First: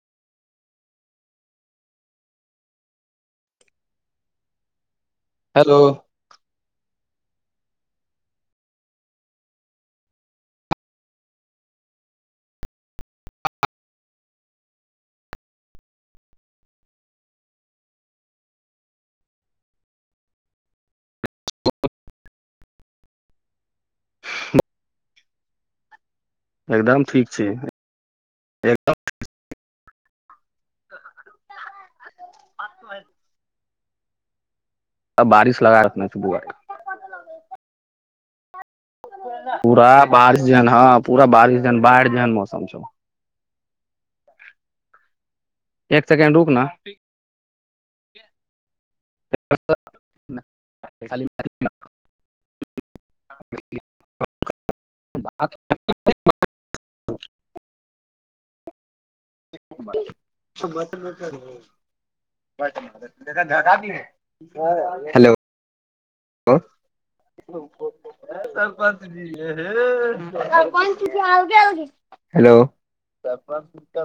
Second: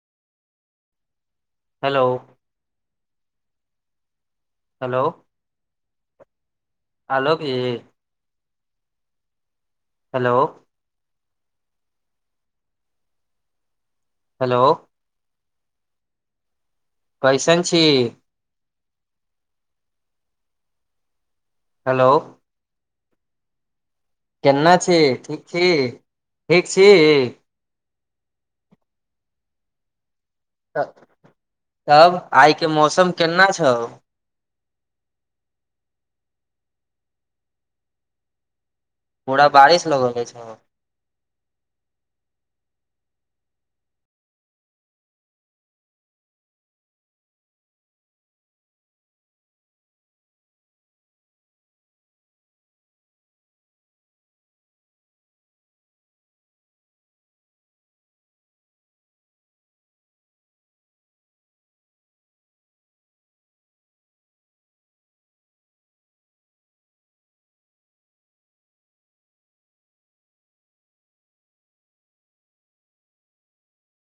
Hello. Hello. Hello. Hello की। Hello. Hello. कैसन छी। हेलो। केना छी ठीक छी। ठीक छी एकदम ठीक छै। एकदम आब। आइके मौसम केना छौ। तब बारिश लगातना सुबर। बारिश पूरा लगले बारिश छौ जान हँ पूरा बारिश जान बढ़ि जान म समझ। एक सेकेण्ड रुकना ी हो।